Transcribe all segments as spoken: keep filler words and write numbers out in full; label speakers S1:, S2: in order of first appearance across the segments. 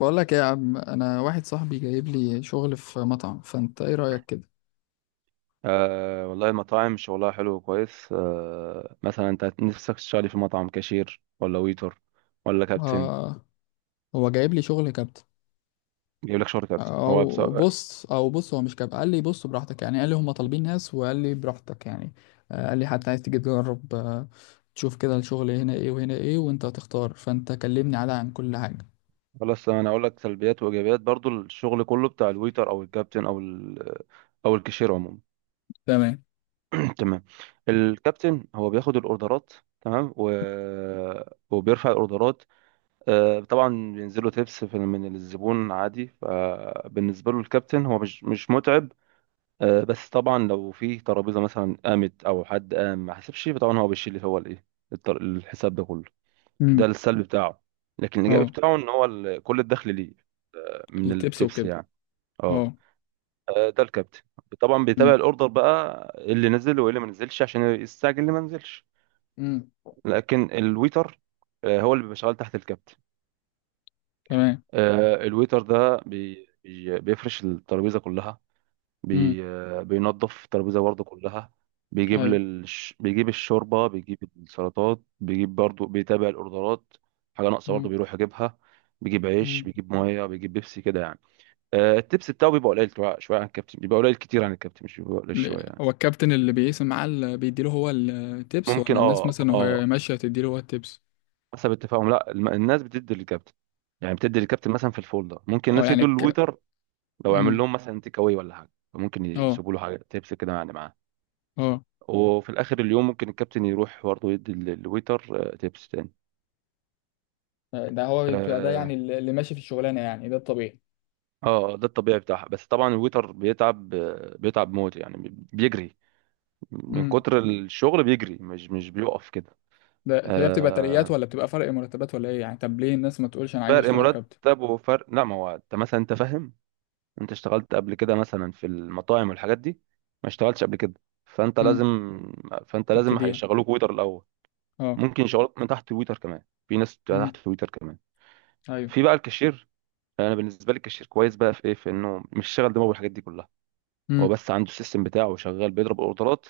S1: بقول لك ايه يا عم؟ انا واحد صاحبي جايب لي شغل في مطعم، فانت ايه رأيك كده؟
S2: أه والله المطاعم شغلها حلو وكويس، أه مثلا انت نفسك تشتغلي في مطعم كاشير ولا ويتر ولا كابتن؟
S1: آه. هو جايب لي شغل كابتن.
S2: بيجيب لك شغل كابتن هو بس؟
S1: او بص او بص، هو مش كابتن. قال لي بص براحتك يعني، قال لي هم طالبين ناس، وقال لي براحتك يعني. آه، قال لي حتى عايز تيجي تجرب. آه، تشوف كده الشغل هنا ايه وهنا ايه وانت هتختار، فانت كلمني على عن كل حاجة.
S2: خلاص انا اقول لك سلبيات وايجابيات، برضو الشغل كله بتاع الويتر او الكابتن او ال او الكاشير عموما.
S1: تمام.
S2: تمام. الكابتن هو بياخد الاوردرات، تمام، و... وبيرفع الاوردرات، أه طبعا. بينزلوا تيبس في من الزبون عادي، فبالنسبه له الكابتن هو مش مش متعب. آه، بس طبعا لو في ترابيزه مثلا قامت او حد قام ما حسبش، طبعا هو بيشيل هو الايه، التر- الحساب ده كله.
S1: امم.
S2: ده السلبي بتاعه، لكن الايجابي
S1: اه،
S2: بتاعه ان هو ال- كل الدخل ليه من
S1: التبس
S2: التبس
S1: وكده.
S2: يعني. اه.
S1: اه.
S2: آه، ده الكابتن. طبعا بيتابع
S1: امم.
S2: الاوردر بقى اللي نزل وايه اللي ما نزلش عشان يستعجل اللي ما نزلش.
S1: امم.
S2: لكن الويتر، آه، هو اللي بيبقى شغال تحت الكابتن.
S1: تمام.
S2: آه، الويتر ده بي بي- بيفرش الترابيزه كلها،
S1: امم.
S2: بي بينظف الترابيزة برضه كلها، بيجيب
S1: ايوه.
S2: للش... بيجيب الشوربة، بيجيب السلطات، بيجيب برضه، بيتابع الأوردرات، حاجة ناقصة برضه بيروح يجيبها، بيجيب عيش،
S1: امم.
S2: بيجيب مية، بيجيب بيبسي كده يعني. آه، التبس بتاعه بيبقى قليل شوية، شوية عن الكابتن، بيبقى قليل كتير عن الكابتن، مش بيبقى قليل شوية
S1: ل-
S2: يعني.
S1: هو الكابتن اللي بيقسم معاه اللي بيديله هو التيبس،
S2: ممكن،
S1: ولا الناس
S2: اه،
S1: مثلا وهي
S2: اه.
S1: ماشية تديله هو التيبس؟
S2: حسب اتفاقهم، لا، الم- الناس بتدي للكابتن، يعني بتدي للكابتن مثلا في الفولدر. ممكن
S1: اه،
S2: الناس
S1: يعني
S2: يدوا
S1: ك...
S2: للويتر لو عمل
S1: امم.
S2: لهم مثلا تيك اواي ولا حاجة، ممكن
S1: اه.
S2: يسيبوا له حاجة تبس كده يعني معاه.
S1: اه.
S2: وفي الاخر اليوم ممكن الكابتن يروح برضه يدي ال- الويتر، آه، تيبس تاني.
S1: ده هو بيبقى، ده
S2: اه.
S1: يعني اللي ماشي في الشغلانه، يعني ده الطبيعي.
S2: آه، ده الطبيعي بتاعها. بس طبعا الويتر بيتعب، آه، بيتعب موت يعني، بي- بيجري من
S1: امم.
S2: كتر الشغل، بيجري، مش مش بيقف كده.
S1: ده هي بتبقى ترقيات
S2: آه.
S1: ولا بتبقى فرق مرتبات ولا ايه يعني؟ طب ليه الناس ما تقولش انا عايز
S2: فرق
S1: اشتغل كابتن؟
S2: مرتب، وفرق، لا، ما هو انت مثلا، انت فاهم، انت اشتغلت قبل كده مثلا في المطاعم والحاجات دي؟ ما اشتغلتش قبل كده، فانت
S1: امم.
S2: لازم، فانت لازم
S1: تبتديها.
S2: هيشغلوك ويتر الاول.
S1: اه.
S2: ممكن يشغلوك من تحت الويتر كمان، في ناس تحت
S1: امم.
S2: الويتر كمان.
S1: ايوه.
S2: في بقى الكاشير. فانا بالنسبه لي الكاشير كويس بقى في ايه؟ في انه مش شغل دماغه بالحاجات دي كلها، هو
S1: امم.
S2: بس عنده السيستم بتاعه شغال، بيضرب اوردرات.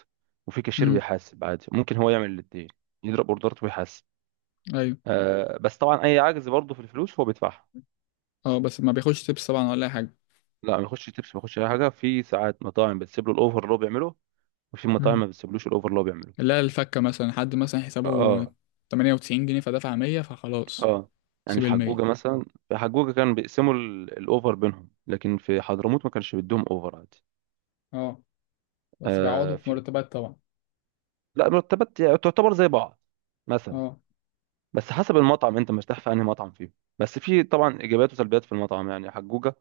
S2: وفي كاشير
S1: امم.
S2: بيحاسب عادي، ممكن هو يعمل الاثنين، يضرب اوردرات ويحاسب.
S1: ايوه.
S2: آه بس طبعا اي عجز برضه في الفلوس هو بيدفعها.
S1: اه بس ما بياخدش تيبس طبعا، ولا اي حاجه.
S2: لا، ما يخش تبس، ما يخش اي حاجه. في ساعات مطاعم بتسيب له الاوفر اللي هو بيعمله، وفي مطاعم
S1: امم.
S2: ما بتسيبلوش الاوفر اللي هو بيعمله.
S1: لا، الفكه مثلا، حد مثلا حسابه
S2: اه.
S1: ثمانية وتسعين جنيه فدفع مية فخلاص.
S2: اه. يعني
S1: سيب
S2: في
S1: ال
S2: حجوجه،
S1: مية.
S2: مثلا في حجوجه كان بيقسموا ال- الاوفر بينهم، لكن في حضرموت ما كانش بيدوهم اوفر عادي.
S1: اه. بس بيعوضوا
S2: آه،
S1: في
S2: في.
S1: مرتبات طبعا.
S2: لا، مرتبات يعني تعتبر زي بعض مثلا.
S1: اه.
S2: بس حسب المطعم، انت مرتاح في انهي مطعم فيه. بس في طبعا ايجابيات وسلبيات في المطعم يعني، حجوجة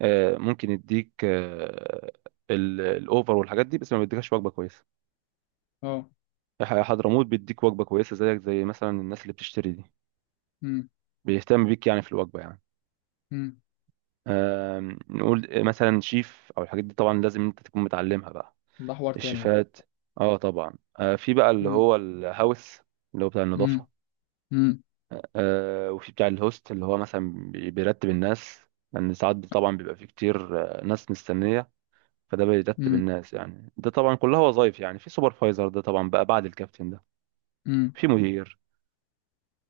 S2: آه، ممكن يديك، آه، ال- الاوفر والحاجات دي، بس ما بيديكش وجبة كويسة.
S1: اه.
S2: ح- حضرموت بيديك وجبة كويسة، زيك زي مثلا الناس اللي بتشتري دي،
S1: امم.
S2: بيهتم بيك يعني في الوجبة يعني.
S1: امم.
S2: آم، نقول آه، مثلا شيف او الحاجات دي، طبعا لازم انت تكون متعلمها بقى،
S1: ده حوار تاني بقى.
S2: الشيفات. اه طبعا. آه، في بقى اللي
S1: امم.
S2: هو الهاوس، اللي هو بتاع النظافة.
S1: امم. امم.
S2: آه، وفي بتاع الهوست، اللي هو مثلا بي- بيرتب الناس، لان ساعات طبعا بيبقى في كتير آه، ناس مستنيه، فده بيرتب
S1: امم.
S2: الناس يعني. ده طبعا كلها وظايف يعني. في سوبرفايزر، ده طبعا بقى بعد الكابتن ده.
S1: امم.
S2: في مدير.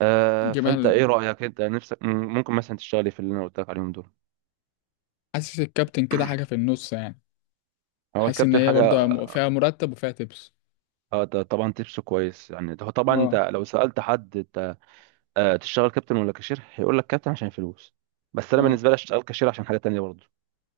S2: آه فانت
S1: جمال.
S2: ايه رايك انت نفسك، م- ممكن مثلا تشتغلي في اللي انا قلت لك عليهم دول؟
S1: حاسس الكابتن كده حاجة في النص يعني.
S2: هو
S1: حاسس ان
S2: الكابتن
S1: هي
S2: حاجه،
S1: برضو م- فيها مرتب وفيها تبس.
S2: آه، ده طبعا تبسه كويس يعني. ده هو طبعا انت
S1: اه.
S2: لو سالت حد، انت آه، تشتغل كابتن ولا كاشير، هيقول لك كابتن عشان الفلوس. بس انا
S1: اه.
S2: بالنسبه لي اشتغل كاشير عشان حاجه تانية برضه.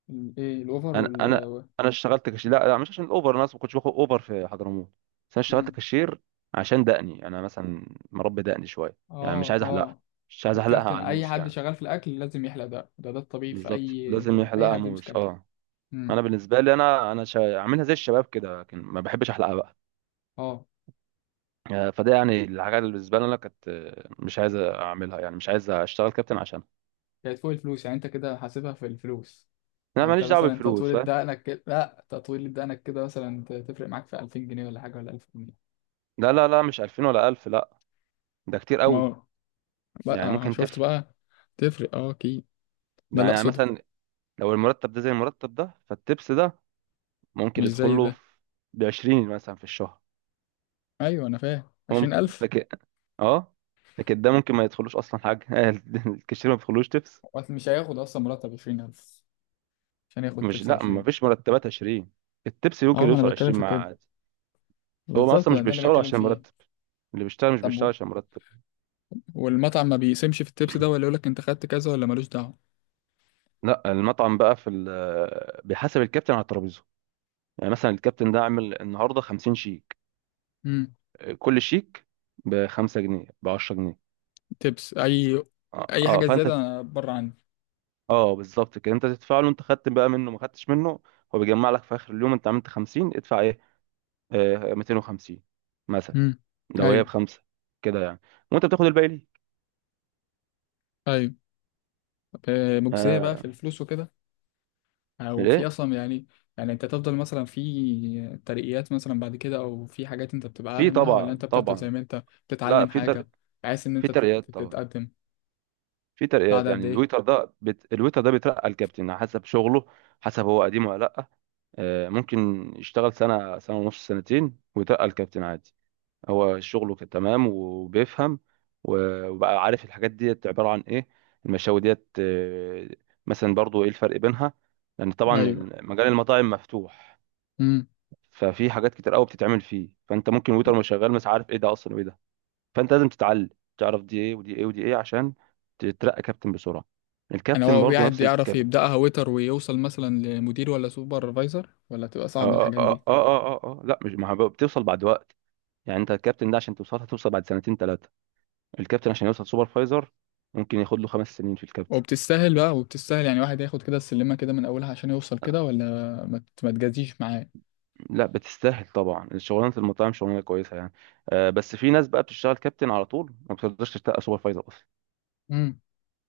S1: ال- ايه الاوفر
S2: انا
S1: وال...
S2: انا انا اشتغلت كاشير، لا لا، مش عشان الاوبر، انا اصلا ما كنتش باخد اوبر في حضرموت، بس انا اشتغلت
S1: امم.
S2: كاشير عشان دقني يعني. انا مثلا مربي دقني شويه يعني، مش
S1: اه.
S2: عايز احلقها،
S1: اه.
S2: مش عايز احلقها
S1: الكابتن
S2: على
S1: اي
S2: الموس
S1: حد
S2: يعني.
S1: شغال في الاكل لازم يحلق. ده ده ده الطبيعي في
S2: بالظبط،
S1: اي
S2: لازم
S1: شغل، اي
S2: يحلقها
S1: حد يمسك
S2: موس،
S1: اكل.
S2: اه.
S1: امم.
S2: انا بالنسبه لي انا، انا شا... عاملها زي الشباب كده، لكن ما بحبش احلقها بقى.
S1: اه.
S2: آه، فده يعني الحاجه اللي بالنسبه لي انا كانت، آه، مش عايز اعملها يعني، مش عايز اشتغل كابتن عشان،
S1: كانت فوق الفلوس يعني، انت كده حاسبها في الفلوس.
S2: انا
S1: يعني انت
S2: ماليش دعوه
S1: مثلا
S2: بالفلوس
S1: تطويل
S2: فاهم.
S1: دقنك كده، لا، تطويل دقنك كده مثلا ت- تفرق معاك في الفين جنيه ولا حاجه، ولا الف جنيه؟
S2: لا لا لا، مش ألفين ولا ألف، لا، ده كتير
S1: ما
S2: قوي.
S1: هو بقى.
S2: يعني
S1: آه،
S2: ممكن
S1: شفت
S2: تف
S1: بقى. تفرق، اه اكيد. ده لا
S2: يعني
S1: صدف.
S2: مثلا، لو المرتب ده زي المرتب ده، فالتبس ده
S1: مش
S2: ممكن
S1: زي
S2: يدخله
S1: ده.
S2: في بعشرين مثلا في الشهر،
S1: ايوه انا فاهم، عشرين
S2: ممكن.
S1: الف
S2: لكن، اه، لكن ده ممكن ما يدخلوش اصلا حاجه. الكاشير ما بيدخلوش تبس.
S1: وقت مش هياخد اصلا مرتب عشرين الف عشان ياخد
S2: مش
S1: تبس
S2: لا، ما
S1: عشرين؟
S2: فيش مرتبات عشرين، التبس ممكن
S1: اه، ما انا
S2: يوصل
S1: بتكلم
S2: عشرين،
S1: في كده،
S2: مع، هو
S1: بالظبط
S2: اصلا
S1: ده
S2: مش
S1: اللي
S2: بيشتغل
S1: بتكلم
S2: عشان المرتب،
S1: فيه.
S2: اللي بيشتغل مش
S1: طب
S2: بيشتغل
S1: و-
S2: عشان مرتب.
S1: والمطعم ما بيقسمش في التبس ده، ولا يقول لك انت خدت كذا، ولا ملوش دعوه؟
S2: لا، المطعم بقى في ال- بيحاسب الكابتن على الترابيزه، يعني مثلا الكابتن ده عامل النهارده 50 شيك،
S1: امم.
S2: كل شيك ب خمسة جنيه، ب عشر جنيه.
S1: تبس اي.
S2: اه،
S1: اي
S2: آه،
S1: حاجه
S2: فانت،
S1: زياده، بره عني.
S2: اه، بالظبط كده، انت تدفع له، انت خدت بقى منه ما خدتش منه، هو بيجمع لك في اخر اليوم انت عملت خمسين، ادفع ايه، آه متين وخمسين مثلا،
S1: امم.
S2: لو هي
S1: ايوه.
S2: بخمسه كده يعني، وانت بتاخد الباقي ليه.
S1: ايوه. طب، آه، مجزيه بقى
S2: آه.
S1: في الفلوس وكده، او في
S2: ليه؟
S1: اصلا يعني؟ يعني انت تفضل مثلا في ترقيات مثلا بعد كده، او في حاجات انت بتبقى
S2: في
S1: اعلى منها، ولا
S2: طبعا،
S1: انت بتفضل زي
S2: طبعا،
S1: ما انت
S2: لا،
S1: بتتعلم
S2: في تر...
S1: حاجه، بحيث ان
S2: في
S1: انت تت-
S2: ترقيات طبعا،
S1: تتقدم؟
S2: في
S1: بعد
S2: ترقيات
S1: قد
S2: يعني.
S1: ايه؟
S2: الويتر ده بت... الويتر ده بيترقى الكابتن على حسب شغله، حسب هو قديم ولا لا. آه ممكن يشتغل سنه، سنه ونص، سنتين، ويترقى الكابتن عادي. هو شغله كان تمام وبيفهم، و- وبقى عارف الحاجات ديت عبارة عن ايه، المشاوي ديت، آه، مثلا برضو ايه الفرق بينها، لان طبعا
S1: ايوه.
S2: ال- مجال المطاعم مفتوح،
S1: امم.
S2: ففي حاجات كتير قوي بتتعمل فيه. فانت ممكن ويتر مش شغال، مش عارف ايه ده اصلا وايه ده، فانت لازم تتعلم، تعرف دي ايه ودي ايه ودي ايه عشان تترقى كابتن بسرعة.
S1: يعني
S2: الكابتن
S1: هو
S2: برضو
S1: قاعد
S2: نفس
S1: بيعرف
S2: الكلام.
S1: يبداها ويتر ويوصل مثلا لمدير، ولا سوبرفايزر، ولا تبقى صعبه
S2: اه، اه،
S1: الحاجات
S2: اه،
S1: دي؟
S2: اه، اه، آه. آه، لا مش، ما هو بتوصل بعد وقت، يعني انت الكابتن ده عشان توصل، هتوصل بعد سنتين ثلاثة، الكابتن عشان يوصل سوبرفايزر ممكن ياخد له خمس سنين في الكابتن.
S1: وبتستاهل بقى، وبتستاهل يعني؟ واحد ياخد كده السلمه كده من اولها عشان يوصل كده، ولا ما ت- ما تجازيش معاه؟
S2: لا بتستاهل طبعا، شغلانه المطاعم شغلانه كويسه يعني. آه، بس في ناس بقى بتشتغل كابتن على طول، ما بتقدرش تشتغل سوبرفايزر اصلا،
S1: امم.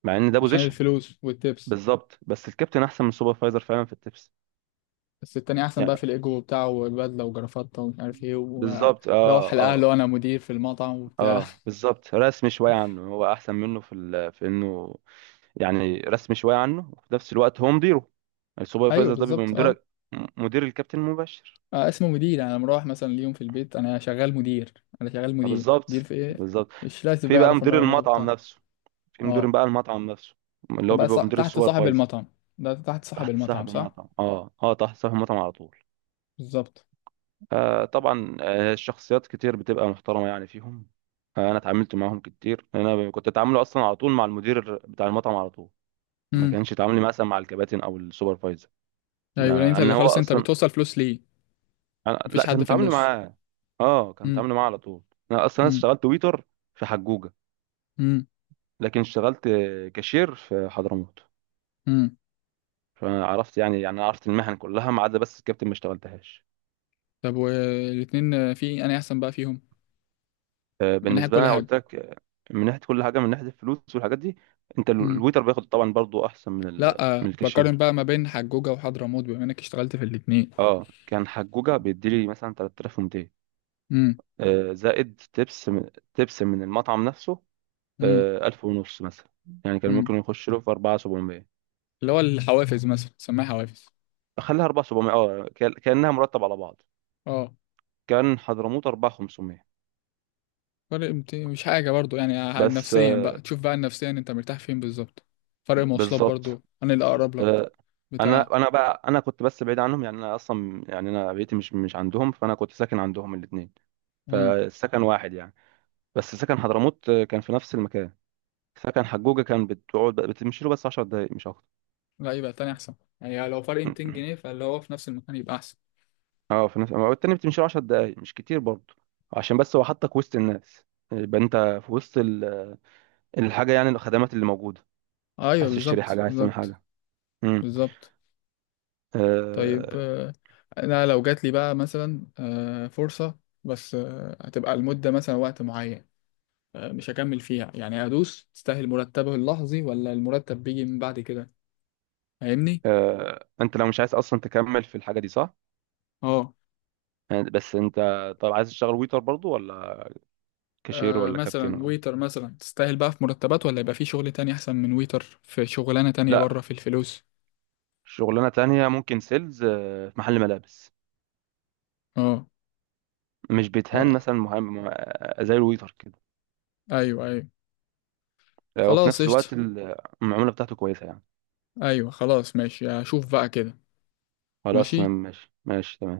S2: مع ان ده
S1: عشان
S2: بوزيشن.
S1: الفلوس والتبس.
S2: بالظبط، بس الكابتن احسن من السوبرفايزر فعلا في التبس.
S1: بس التاني احسن
S2: يعني،
S1: بقى في الايجو بتاعه والبدله وجرافطه ومش عارف ايه،
S2: بالظبط،
S1: وروح
S2: اه،
S1: الاهل،
S2: اه.
S1: وانا مدير في المطعم وبتاع.
S2: اه بالظبط، رسمي شويه عنه، هو احسن منه في ال... في انه يعني رسمي شويه عنه، وفي نفس الوقت هو مديره،
S1: ايوه
S2: السوبرفايزر ده بيبقى
S1: بالظبط اه.
S2: مدير، مدير الكابتن المباشر.
S1: آه، اسمه مدير، انا مروح مثلا اليوم في البيت، انا شغال مدير. انا شغال
S2: آه،
S1: مدير، مدير
S2: بالظبط
S1: في ايه؟
S2: بالظبط.
S1: مش لازم بقى
S2: في بقى
S1: يعرف ان
S2: مدير
S1: هو مطعم
S2: المطعم
S1: بتاع.
S2: نفسه. في مدير
S1: اه.
S2: بقى المطعم نفسه، اللي
S1: طب
S2: هو
S1: بقى
S2: بيبقى
S1: صا-
S2: مدير
S1: تحت صاحب
S2: السوبرفايزر.
S1: المطعم، ده تحت صاحب
S2: تحت
S1: المطعم
S2: صاحب
S1: صح؟
S2: المطعم، اه اه، تحت صاحب المطعم على طول.
S1: بالظبط.
S2: آه طبعا، آه الشخصيات كتير بتبقى محترمة يعني فيهم. آه انا اتعاملت معاهم كتير، انا كنت اتعامله اصلا على طول مع المدير بتاع المطعم على طول، ما
S1: امم.
S2: كانش تعاملي مثلا مع الكباتن او السوبرفايزر.
S1: ايوه، لان
S2: آه،
S1: انت
S2: ان
S1: اللي
S2: هو
S1: خلاص انت
S2: اصلا،
S1: بتوصل فلوس ليه.
S2: أنا...
S1: مفيش
S2: لا
S1: حد
S2: كان
S1: في
S2: تعاملي
S1: النص.
S2: معاه، اه كان
S1: امم.
S2: تعاملي معاه على طول. انا اصلا
S1: امم.
S2: اشتغلت ويتر في حجوجة،
S1: امم.
S2: لكن اشتغلت كاشير في حضرموت،
S1: امم.
S2: فعرفت يعني، يعني عرفت المهن كلها ما عدا بس الكابتن ما اشتغلتهاش.
S1: طب والاتنين آه، في انا احسن بقى فيهم
S2: آه،
S1: من ناحيه
S2: بالنسبه لي
S1: كل
S2: انا
S1: حاجه؟
S2: قلت لك، آه، من ناحيه كل حاجه، من ناحيه الفلوس والحاجات دي، انت ال- الويتر بياخد طبعا برضو احسن من ال-
S1: لا،
S2: من
S1: بقارن
S2: الكاشير.
S1: بقى ما بين حجوجة وحضرموت بما انك اشتغلت في الاتنين.
S2: اه، كان حجوجه بيديلي مثلا ثلاثة آلاف ومئتين،
S1: امم.
S2: آه، زائد تبس، من تبس من المطعم نفسه،
S1: امم.
S2: آه، ألف ونص مثلا، يعني كان
S1: امم.
S2: ممكن يخش له في أربعة آلاف وسبعمية،
S1: اللي هو الحوافز مثلا، سماها حوافز.
S2: خليها اربعتلاف وسبعميه، اه، كان- كانها مرتب على بعض.
S1: اه.
S2: كان حضرموت اربعتلاف وخمسميه،
S1: فرق مت- مش حاجة برضو يعني، ع-
S2: بس،
S1: نفسيا
S2: آه،
S1: بقى تشوف، بقى نفسيا انت مرتاح فين بالظبط. فرق
S2: ب-
S1: مواصلات
S2: بالظبط.
S1: برضو انا اللي اقرب لك
S2: انا
S1: بتاع.
S2: انا بقى انا كنت بس بعيد عنهم، يعني انا اصلا، يعني انا بيتي مش مش عندهم، فانا كنت ساكن عندهم الاثنين،
S1: امم.
S2: فالسكن واحد يعني. بس سكن حضرموت، آه، كان في نفس المكان. سكن حجوجة كان بتقعد بتمشي له بس 10 دقايق مش اكتر.
S1: لا يبقى تاني احسن. يعني لو فرق ميتين جنيه، فاللي هو في نفس المكان يبقى احسن.
S2: اه، في نفس التاني بتمشي له 10 دقايق مش كتير برضه، عشان بس هو حطك وسط الناس، يبقى انت في وسط ال- الحاجه يعني، الخدمات اللي موجوده،
S1: ايوه
S2: عايز تشتري
S1: بالظبط،
S2: حاجه، عايز تعمل
S1: بالظبط.
S2: حاجه. امم
S1: بالظبط. طيب
S2: آه.
S1: آه، انا لو جات لي بقى مثلا آه، فرصة، بس آه، هتبقى المدة مثلا وقت معين، آه، مش هكمل فيها يعني، ادوس تستاهل مرتبه اللحظي، ولا المرتب بيجي من بعد كده؟ فاهمني؟
S2: آه. انت لو مش عايز اصلا تكمل في الحاجه دي صح؟
S1: اه.
S2: يعني بس انت، طب عايز تشتغل ويتر برضه ولا كاشير
S1: آه،
S2: ولا كابتن
S1: مثلا
S2: ولا؟
S1: ويتر مثلا تستاهل بقى في مرتبات، ولا يبقى في شغل تاني احسن من ويتر في شغلانة تانية
S2: لا،
S1: بره في الفلوس؟
S2: شغلانة تانية ممكن سيلز، آه، في محل ملابس،
S1: اه.
S2: مش بيتهان
S1: آه،
S2: مثلا، مهم، آه، زي الويتر كده،
S1: ايوه ايوه.
S2: آه، وفي
S1: خلاص
S2: نفس الوقت
S1: قشطة.
S2: ال- المعاملة بتاعته كويسة يعني.
S1: ايوه خلاص ماشي، هشوف بقى كده.
S2: خلاص تمام،
S1: ماشي.
S2: ماشي ماشي تمام.